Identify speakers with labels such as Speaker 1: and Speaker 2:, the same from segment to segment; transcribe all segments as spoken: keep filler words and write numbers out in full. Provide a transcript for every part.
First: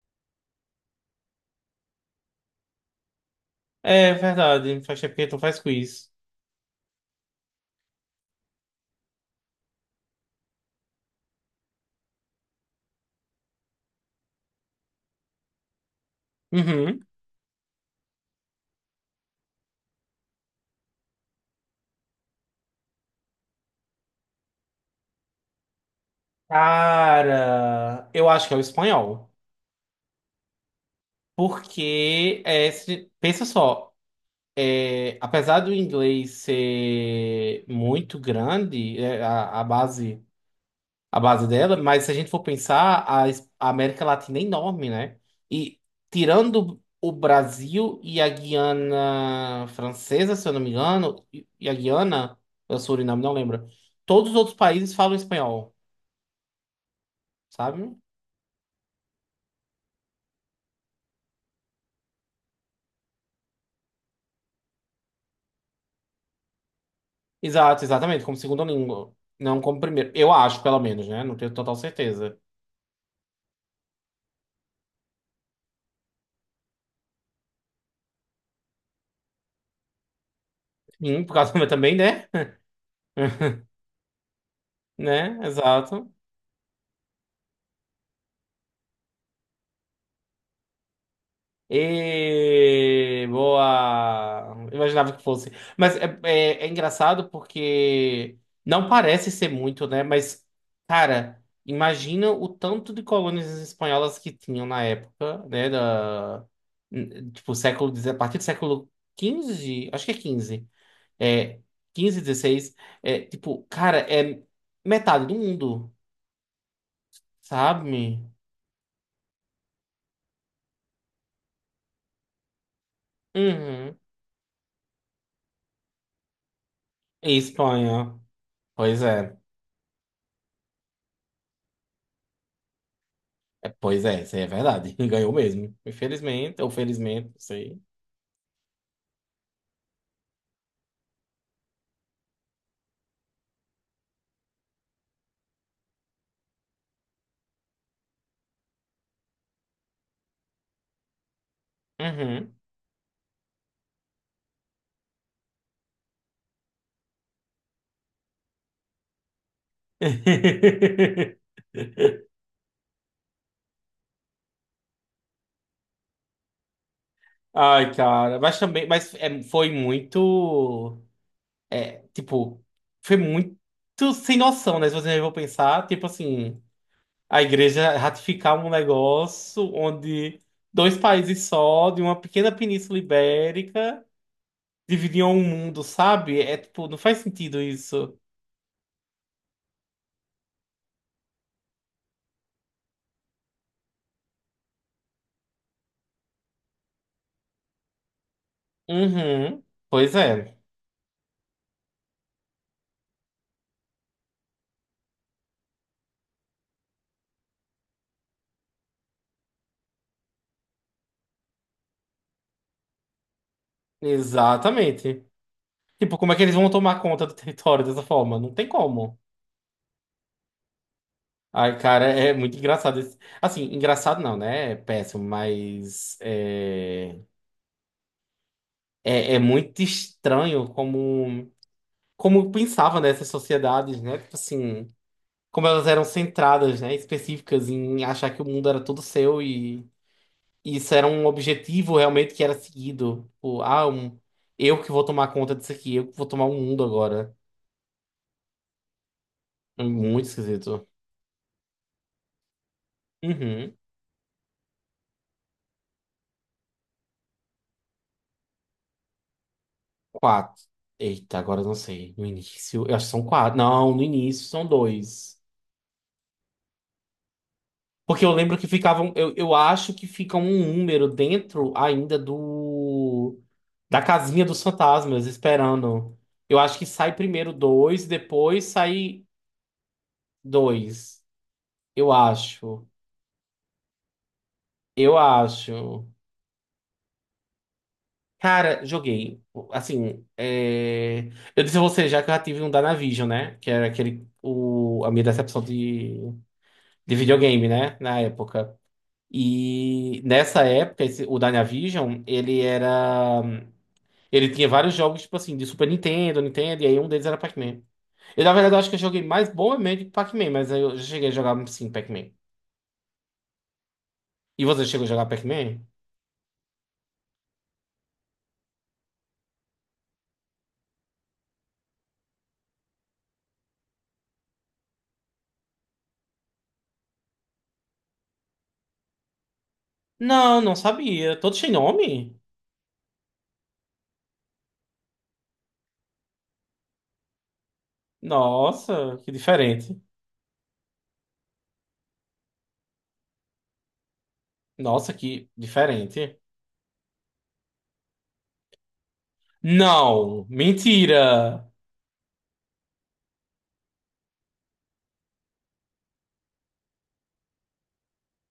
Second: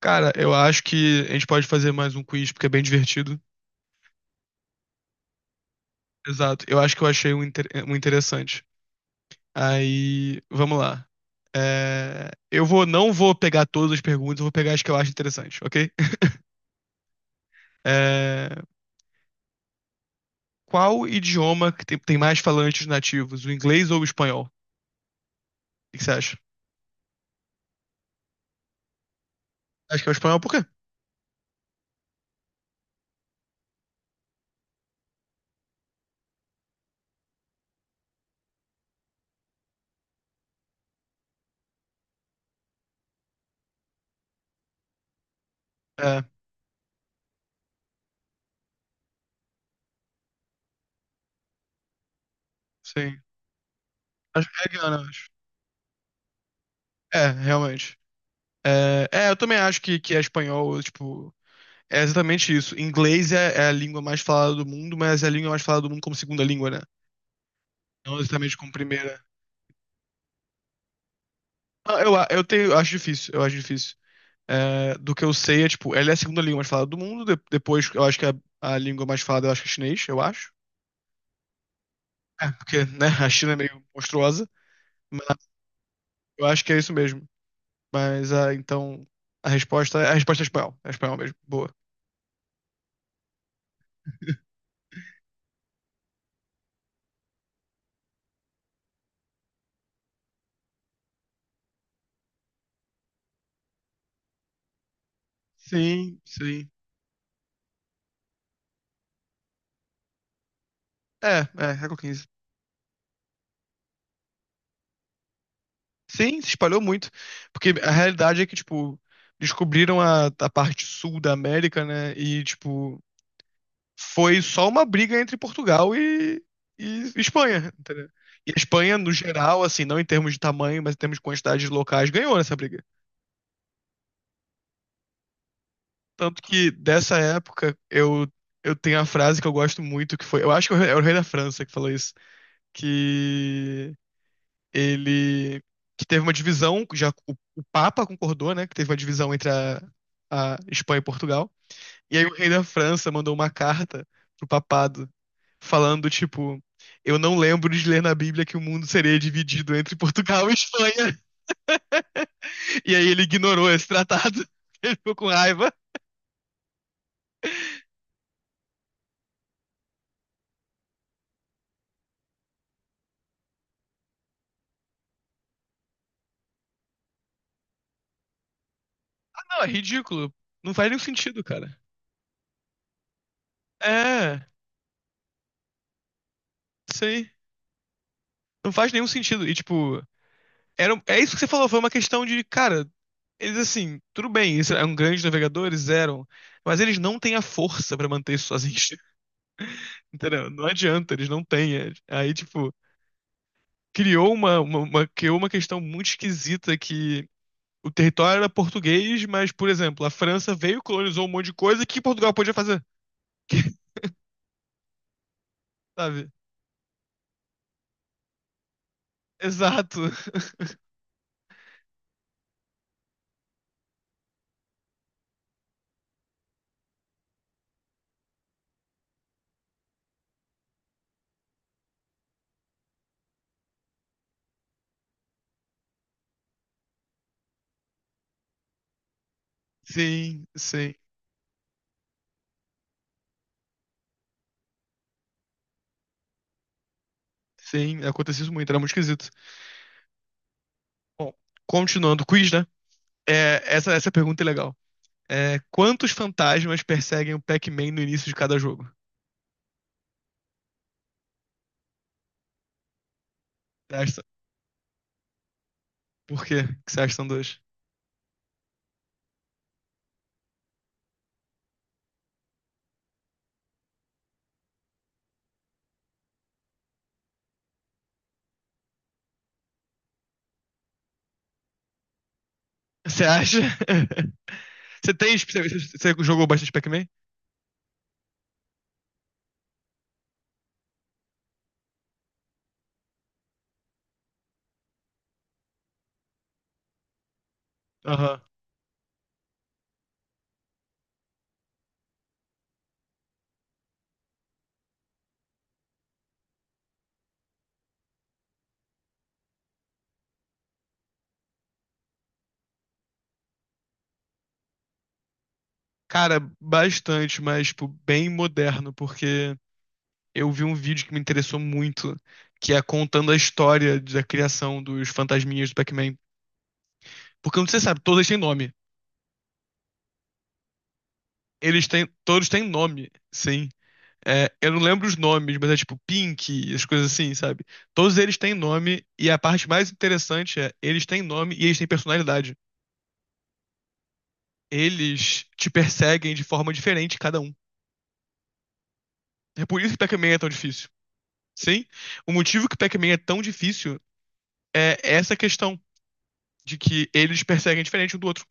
Speaker 1: Cara, eu acho que a gente pode fazer mais um quiz, porque é bem divertido.
Speaker 2: É verdade, faz tempo que tu faz quiz.
Speaker 1: Exato. Eu acho que eu achei um, inter- um interessante. Aí, vamos lá. É, Eu vou, não vou pegar todas as perguntas, eu vou pegar as que eu acho interessante, ok?
Speaker 2: Uhum.
Speaker 1: É, qual idioma que tem, tem mais falantes nativos, o inglês ou o espanhol? O que que você acha?
Speaker 2: Cara, eu acho que é o espanhol.
Speaker 1: Acho que é o espanhol, por quê?
Speaker 2: Porque, é, se- pensa só, é, apesar do inglês ser muito grande, é, a, a base, a base dela, mas se a gente for pensar, a, es- a América Latina é enorme, né? E
Speaker 1: É,
Speaker 2: tirando o Brasil e a Guiana Francesa, se eu não me engano, e e a Guiana, o
Speaker 1: sim.
Speaker 2: Suriname, não lembro, todos os
Speaker 1: Acho
Speaker 2: outros
Speaker 1: que é
Speaker 2: países
Speaker 1: Guiana,
Speaker 2: falam
Speaker 1: acho.
Speaker 2: espanhol.
Speaker 1: É,
Speaker 2: Sabe?
Speaker 1: realmente. É, é, eu também acho que, que é espanhol, tipo. É exatamente isso. Inglês é, é a língua mais falada do mundo, mas é a língua mais falada do mundo como segunda língua, né?
Speaker 2: Exato,
Speaker 1: Não
Speaker 2: exatamente, como
Speaker 1: exatamente
Speaker 2: segunda
Speaker 1: como
Speaker 2: língua,
Speaker 1: primeira.
Speaker 2: não como primeiro. Eu acho, pelo menos, né? Não tenho total
Speaker 1: Ah, Eu, a-
Speaker 2: certeza.
Speaker 1: eu tenho, eu acho difícil, eu acho difícil. É, do que eu sei é, tipo, ela é a segunda língua mais falada do mundo, de- depois eu acho que a, a língua mais falada, eu acho que é chinês, eu acho.
Speaker 2: Sim, por causa também, né?
Speaker 1: É, porque, né, a China é meio monstruosa, mas
Speaker 2: Né? Exato.
Speaker 1: eu acho que é isso mesmo. Mas, ah, então, a resposta, é, a resposta é espanhol, é espanhol mesmo, boa.
Speaker 2: E boa. Imaginava que fosse. Mas é, é, é engraçado porque não parece ser muito, né? Mas, cara, imagina o tanto de colônias espanholas que tinham na época, né?
Speaker 1: Sim,
Speaker 2: Da,
Speaker 1: sim.
Speaker 2: tipo, século, dez, a partir do século quinze, acho que é quinze.
Speaker 1: É,
Speaker 2: É,
Speaker 1: é, século
Speaker 2: quinze,
Speaker 1: quinze.
Speaker 2: dezesseis. É, tipo, cara, é metade do mundo,
Speaker 1: Sim, se espalhou muito. Porque a
Speaker 2: sabe?
Speaker 1: realidade é que, tipo, descobriram a, a parte sul da América, né? E, tipo,
Speaker 2: Uhum.
Speaker 1: foi só uma briga entre Portugal e, e
Speaker 2: E
Speaker 1: Espanha, entendeu?
Speaker 2: Espanha.
Speaker 1: E a Espanha,
Speaker 2: Pois
Speaker 1: no
Speaker 2: é.
Speaker 1: geral, assim, não em termos de tamanho, mas em termos de quantidade de locais, ganhou nessa briga.
Speaker 2: É, pois é, isso aí é verdade. Ganhou mesmo.
Speaker 1: Tanto
Speaker 2: Infelizmente,
Speaker 1: que,
Speaker 2: ou
Speaker 1: dessa
Speaker 2: felizmente, não
Speaker 1: época,
Speaker 2: sei.
Speaker 1: eu, eu tenho a frase que eu gosto muito, que foi... Eu acho que é o rei da França que falou isso. Que... ele que teve uma divisão, já o, o Papa concordou, né, que teve uma divisão entre a, a Espanha e Portugal. E aí o rei
Speaker 2: Uhum.
Speaker 1: da França mandou uma carta pro papado falando tipo, eu não lembro de ler na Bíblia que o mundo seria dividido entre Portugal e Espanha. E aí ele ignorou esse tratado. Ele ficou com raiva.
Speaker 2: Ai, cara. Mas também, mas é, foi muito. Tipo, foi muito sem noção, né? Se você for pensar, tipo assim. A igreja ratificar um
Speaker 1: Não, é
Speaker 2: negócio
Speaker 1: ridículo.
Speaker 2: onde
Speaker 1: Não faz
Speaker 2: dois
Speaker 1: nenhum sentido,
Speaker 2: países
Speaker 1: cara.
Speaker 2: só, de uma pequena península ibérica,
Speaker 1: É,
Speaker 2: dividiam o mundo, sabe? É tipo, não faz
Speaker 1: sei.
Speaker 2: sentido isso.
Speaker 1: Não faz nenhum sentido. E tipo, Era, um, é isso que você falou, foi uma questão de, cara, eles assim, tudo bem, eles eram grandes navegadores, eram, mas eles não têm a força pra manter isso sozinhos,
Speaker 2: Uhum. Pois
Speaker 1: entendeu?
Speaker 2: é,
Speaker 1: Não adianta, eles não têm. é- Aí, tipo, criou uma, uma, uma- criou uma questão muito esquisita que o território era português, mas, por exemplo, a França veio, colonizou um monte de coisa que Portugal podia fazer,
Speaker 2: exatamente. Tipo,
Speaker 1: sabe?
Speaker 2: como é que eles vão tomar conta do território dessa forma? Não tem como.
Speaker 1: Exato.
Speaker 2: Ai, cara, é muito engraçado. esse- Assim, engraçado não, né? É péssimo, mas é, é, é muito estranho como, como pensava nessas sociedades, né? Tipo assim. Como elas eram centradas, né, específicas em achar que o mundo era todo seu e
Speaker 1: Sim,
Speaker 2: e isso
Speaker 1: sim,
Speaker 2: era um objetivo realmente que era seguido. Tipo, ah, um- eu que vou tomar conta disso aqui, eu que vou tomar o mundo agora.
Speaker 1: sim, aconteceu isso muito, era muito esquisito.
Speaker 2: É muito esquisito.
Speaker 1: Bom, continuando o quiz, né? É,
Speaker 2: Uhum.
Speaker 1: essa, essa pergunta é legal. É, quantos fantasmas perseguem o Pac-Man no início de cada jogo?
Speaker 2: Quatro. Eita, agora eu não sei. No início, eu acho que são quatro. Não,
Speaker 1: Você
Speaker 2: no
Speaker 1: acha-
Speaker 2: início são dois.
Speaker 1: Por quê que você acha que são dois?
Speaker 2: Porque eu lembro que ficavam, eu, eu acho que fica um número dentro ainda do da casinha dos fantasmas esperando. Eu acho que sai primeiro dois, depois sai dois. Eu acho.
Speaker 1: Você acha? Você
Speaker 2: Eu
Speaker 1: tem. Você
Speaker 2: acho.
Speaker 1: você jogou bastante Pac-Man?
Speaker 2: Cara, joguei. Assim, é... eu disse a você já que eu já tive um Dynavision, né? Que era aquele, o... a minha decepção de... de videogame, né? Na
Speaker 1: Aham.
Speaker 2: época. E nessa época, esse... o Dynavision, ele era. Ele tinha vários jogos, tipo assim, de Super Nintendo, Nintendo, e aí um deles era Pac-Man. Eu, na verdade, eu acho que eu joguei mais Bomberman do que Pac-Man, mas eu já cheguei a jogar, sim, Pac-Man. E você chegou a jogar Pac-Man?
Speaker 1: Cara, bastante, mas, tipo, bem moderno, porque eu vi um vídeo que me interessou muito, que é contando a história da criação dos fantasminhas do Pac-Man. Porque, como você sabe, todos têm nome.
Speaker 2: Não, não sabia. Todos têm
Speaker 1: Eles têm.
Speaker 2: nome?
Speaker 1: Todos têm nome, sim. É, eu não lembro os nomes, mas é tipo Pink, as coisas assim, sabe? Todos eles têm nome,
Speaker 2: Nossa,
Speaker 1: e
Speaker 2: que
Speaker 1: a parte mais
Speaker 2: diferente.
Speaker 1: interessante é, eles têm nome e eles têm personalidade.
Speaker 2: Nossa,
Speaker 1: Eles
Speaker 2: que
Speaker 1: te perseguem
Speaker 2: diferente.
Speaker 1: de forma diferente, cada um. É por isso que Pac-Man é
Speaker 2: Não,
Speaker 1: tão difícil.
Speaker 2: mentira.
Speaker 1: Sim? O motivo que Pac-Man é tão difícil é essa questão de que eles perseguem diferente um do outro.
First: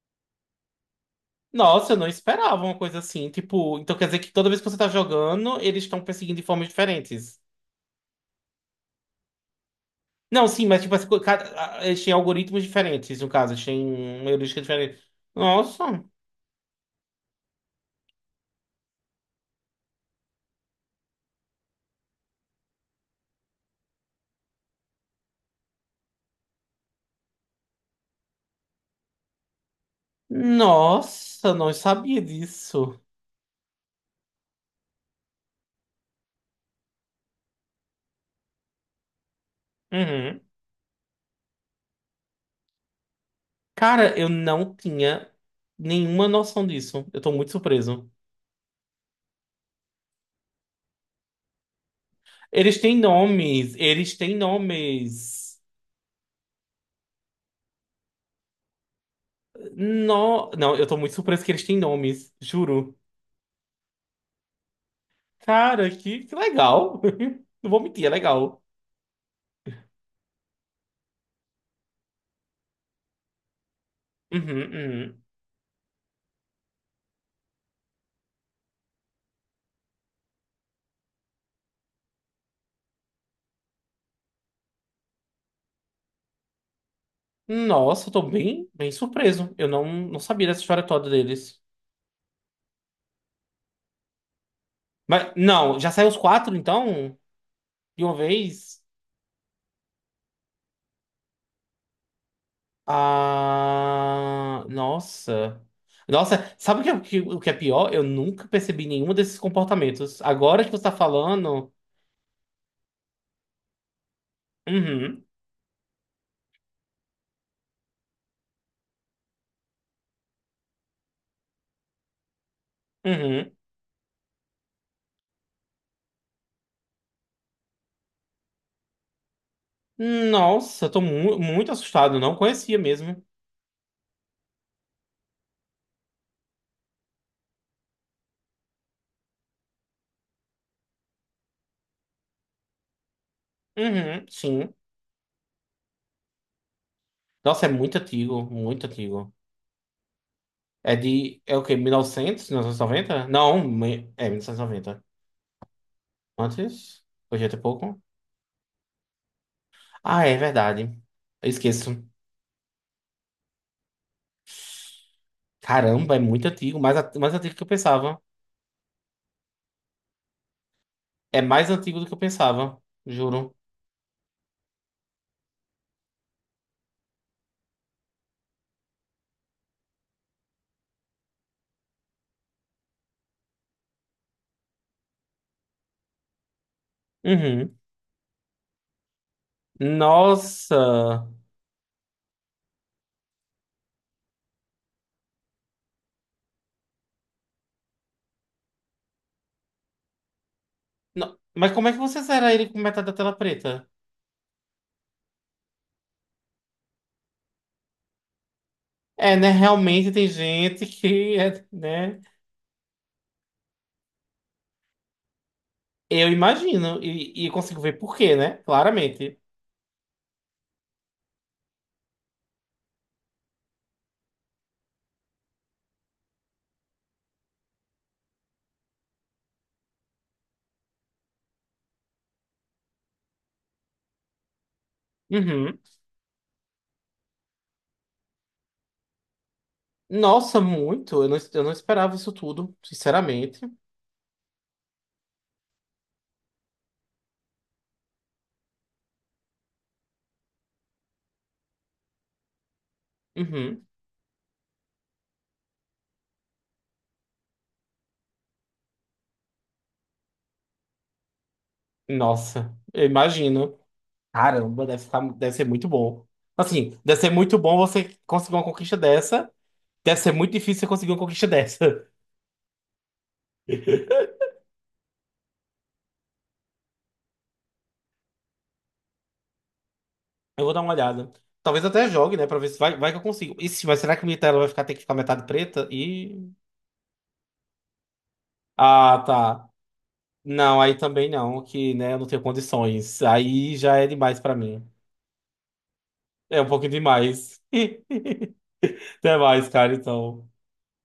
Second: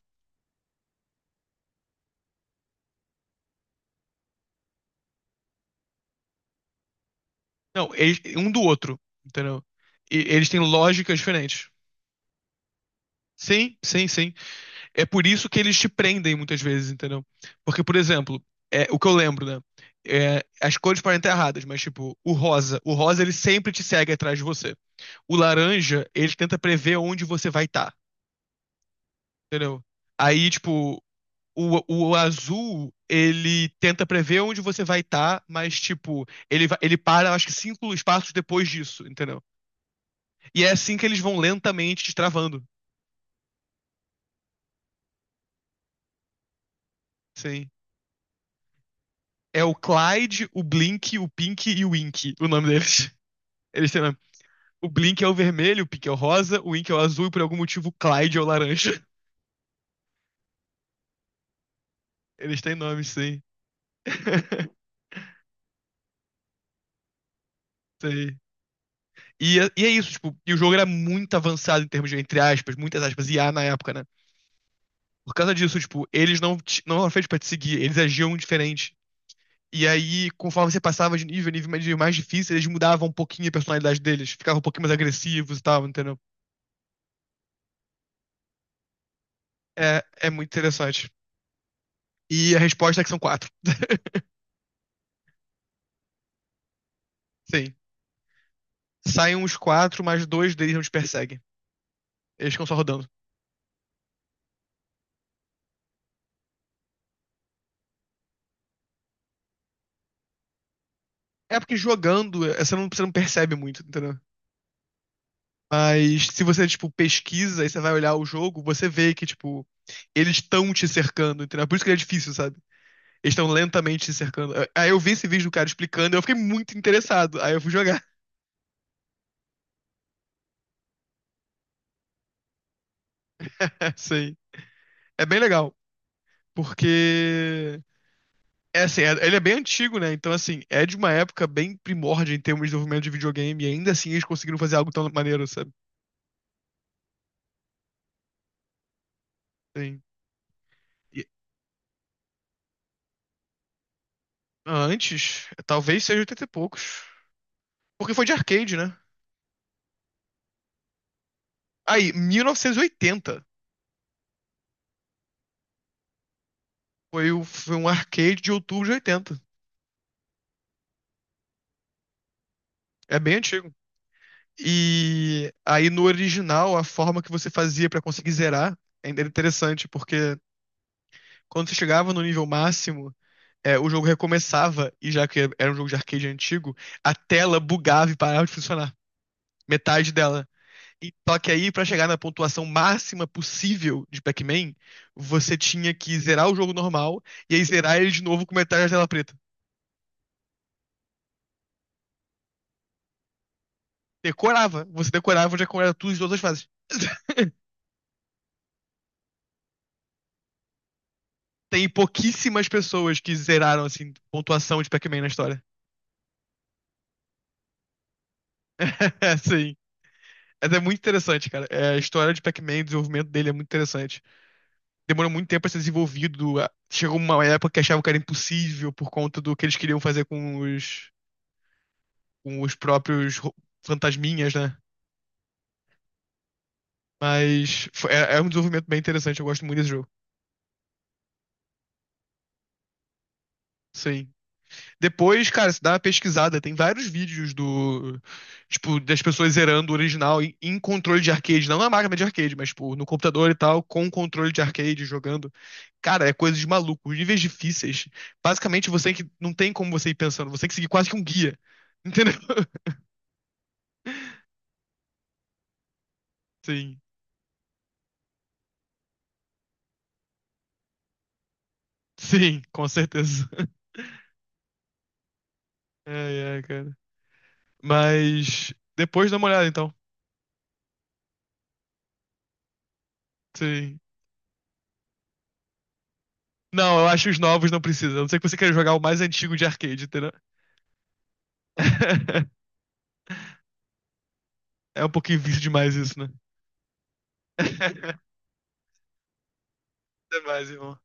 Speaker 2: Nossa, eu não esperava uma coisa assim. Tipo, então quer dizer que toda vez que você tá jogando, eles estão perseguindo de formas diferentes.
Speaker 1: Não, eles, um do outro, entendeu? E
Speaker 2: Não,
Speaker 1: eles têm
Speaker 2: sim, mas tipo, assim,
Speaker 1: lógicas diferentes.
Speaker 2: cada- eles têm algoritmos diferentes, no caso, eles
Speaker 1: Sim, sim,
Speaker 2: têm uma
Speaker 1: sim.
Speaker 2: heurística diferente.
Speaker 1: É por isso que eles te
Speaker 2: Nossa,
Speaker 1: prendem muitas vezes, entendeu? Porque, por exemplo, é, o que eu lembro, né? É, as cores podem estar erradas, mas tipo, o rosa, o rosa ele sempre te segue atrás de você. O laranja, ele tenta prever onde você vai estar, entendeu? Aí, tipo,
Speaker 2: nossa, não
Speaker 1: o, o
Speaker 2: sabia
Speaker 1: azul,
Speaker 2: disso.
Speaker 1: ele tenta prever onde você vai estar, mas tipo, ele, va- ele para, acho que cinco espaços depois disso, entendeu?
Speaker 2: Uhum.
Speaker 1: E é assim que eles vão lentamente te travando.
Speaker 2: Cara, eu não tinha nenhuma noção disso. Eu tô muito
Speaker 1: Sim.
Speaker 2: surpreso.
Speaker 1: É o Clyde, o Blink, o Pink e o Ink, o nome
Speaker 2: Eles têm
Speaker 1: deles.
Speaker 2: nomes,
Speaker 1: Eles têm, né,
Speaker 2: eles têm
Speaker 1: o Blink é o
Speaker 2: nomes.
Speaker 1: vermelho, o Pink é o rosa, o Ink é o azul e por algum motivo o Clyde é o laranja.
Speaker 2: No... Não, eu tô muito surpreso que eles têm nomes,
Speaker 1: Eles têm
Speaker 2: juro.
Speaker 1: nomes, sim.
Speaker 2: Cara, que, que legal. Não vou mentir, é
Speaker 1: Sei.
Speaker 2: legal.
Speaker 1: E, é- e é isso, tipo, e o jogo era muito avançado em termos de, entre aspas, muitas aspas, I a na época, né?
Speaker 2: Uhum, uhum.
Speaker 1: Por causa disso, tipo, eles não, te- não eram feitos pra te seguir, eles agiam diferente. E aí, conforme você passava de nível, nível mais, mais difícil, eles mudavam um pouquinho a personalidade deles, ficavam um pouquinho mais agressivos e tal, entendeu?
Speaker 2: Nossa, eu tô bem, bem surpreso. Eu não,
Speaker 1: É,
Speaker 2: não
Speaker 1: é
Speaker 2: sabia
Speaker 1: muito
Speaker 2: dessa história toda
Speaker 1: interessante.
Speaker 2: deles.
Speaker 1: E a resposta é que são quatro.
Speaker 2: Mas, não, já saiu os quatro, então?
Speaker 1: Sim.
Speaker 2: De uma vez?
Speaker 1: Saem uns quatro, mas dois deles não te perseguem. Eles ficam só rodando.
Speaker 2: Ah, nossa. Nossa, sabe o que, é- que- o que é pior? Eu nunca percebi nenhum desses comportamentos. Agora que você tá
Speaker 1: É
Speaker 2: falando.
Speaker 1: porque jogando, eh, você não, você não percebe muito, entendeu?
Speaker 2: Uhum,
Speaker 1: Mas se você, tipo, pesquisa e você vai olhar o jogo, você vê que, tipo, eles estão te cercando, entendeu? Por isso que ele é difícil, sabe? Eles estão
Speaker 2: uhum.
Speaker 1: lentamente te cercando. Aí eu vi esse vídeo do cara explicando, e eu fiquei muito interessado. Aí eu fui jogar.
Speaker 2: Nossa, eu tô mu- muito assustado. Não conhecia mesmo.
Speaker 1: Assim, é bem legal. Porque. É assim, é- ele é bem antigo, né? Então, assim, é de uma época bem primórdia em termos de desenvolvimento de videogame. E ainda assim eles
Speaker 2: Uhum,
Speaker 1: conseguiram
Speaker 2: sim.
Speaker 1: fazer algo tão maneiro, sabe?
Speaker 2: Nossa, é muito antigo, muito antigo.
Speaker 1: Sim.
Speaker 2: É
Speaker 1: E-
Speaker 2: de. É o quê? Mil e novecentos? Mil novecentos e noventa? Não, me- é mil novecentos e noventa.
Speaker 1: Antes, talvez seja oitenta e
Speaker 2: Antes?
Speaker 1: poucos.
Speaker 2: Hoje é até pouco.
Speaker 1: Porque foi de arcade, né?
Speaker 2: Ah, é verdade. Eu esqueço.
Speaker 1: Aí, mil novecentos e oitenta.
Speaker 2: Caramba, é muito antigo, mais, at-
Speaker 1: Foi,
Speaker 2: mais
Speaker 1: o-
Speaker 2: antigo do que eu
Speaker 1: foi um
Speaker 2: pensava.
Speaker 1: arcade de outubro de oitenta.
Speaker 2: É mais antigo do que eu pensava,
Speaker 1: É bem
Speaker 2: juro.
Speaker 1: antigo. E aí, no original, a forma que você fazia pra conseguir zerar ainda era interessante, porque quando você chegava no nível máximo, é, o jogo recomeçava, e já que era um jogo de arcade antigo, a tela
Speaker 2: Uhum.
Speaker 1: bugava e parava de funcionar. Metade dela. E,
Speaker 2: Nossa!
Speaker 1: só que aí, pra chegar na pontuação máxima possível de Pac-Man, você tinha que zerar o jogo normal e aí zerar ele de novo com metade da tela preta.
Speaker 2: No- Mas como é que você zera ele com metade da tela preta?
Speaker 1: Decorava. Você decorava onde é que era tudo em todas as fases.
Speaker 2: É, né? Realmente tem gente que é,
Speaker 1: Tem
Speaker 2: né?
Speaker 1: pouquíssimas pessoas que zeraram, assim, pontuação de Pac-Man na história.
Speaker 2: Eu imagino e, e consigo ver por quê, né? Claramente.
Speaker 1: Sim. É muito interessante, cara. É, a história de Pac-Man, o desenvolvimento dele é muito interessante. Demorou muito tempo pra ser desenvolvido. Chegou uma época que achavam que era impossível por conta do que eles queriam fazer com os, com os próprios fantasminhas, né?
Speaker 2: Uhum.
Speaker 1: Mas foi- é, é um desenvolvimento bem interessante. Eu gosto muito desse jogo.
Speaker 2: Nossa, muito. Eu não, eu não esperava isso tudo, sinceramente.
Speaker 1: Sim. Depois, cara, você dá uma pesquisada, tem vários vídeos do, tipo, das pessoas zerando o original em, em, controle de arcade, não na máquina de arcade, mas, tipo, no computador e tal,
Speaker 2: Uhum.
Speaker 1: com controle de arcade jogando. Cara, é coisa de maluco. Os níveis difíceis. Basicamente, você que não tem como você ir pensando, você tem que seguir quase que um guia. Entendeu?
Speaker 2: Nossa, eu imagino. Caramba, deve ficar, deve ser muito bom. Assim,
Speaker 1: Sim,
Speaker 2: deve ser muito bom você conseguir uma conquista dessa. Deve ser muito difícil você conseguir uma conquista dessa.
Speaker 1: sim, com certeza. É, é, cara. Mas depois dá uma olhada, então.
Speaker 2: Eu vou dar uma olhada. Talvez até jogue, né? Pra ver se vai, vai que eu consigo. E se,
Speaker 1: Sim.
Speaker 2: Mas será que minha tela vai ficar, ter que ficar metade preta? E.
Speaker 1: Não, eu acho que os novos não precisam. A não ser que você queira jogar o
Speaker 2: Ah,
Speaker 1: mais antigo de
Speaker 2: tá.
Speaker 1: arcade, entendeu?
Speaker 2: Não, aí também não, que, né, eu não tenho condições. Aí já é demais pra mim.
Speaker 1: É um pouquinho vício demais isso, né?
Speaker 2: É um pouquinho demais. Até mais, cara, então.
Speaker 1: Demais, irmão.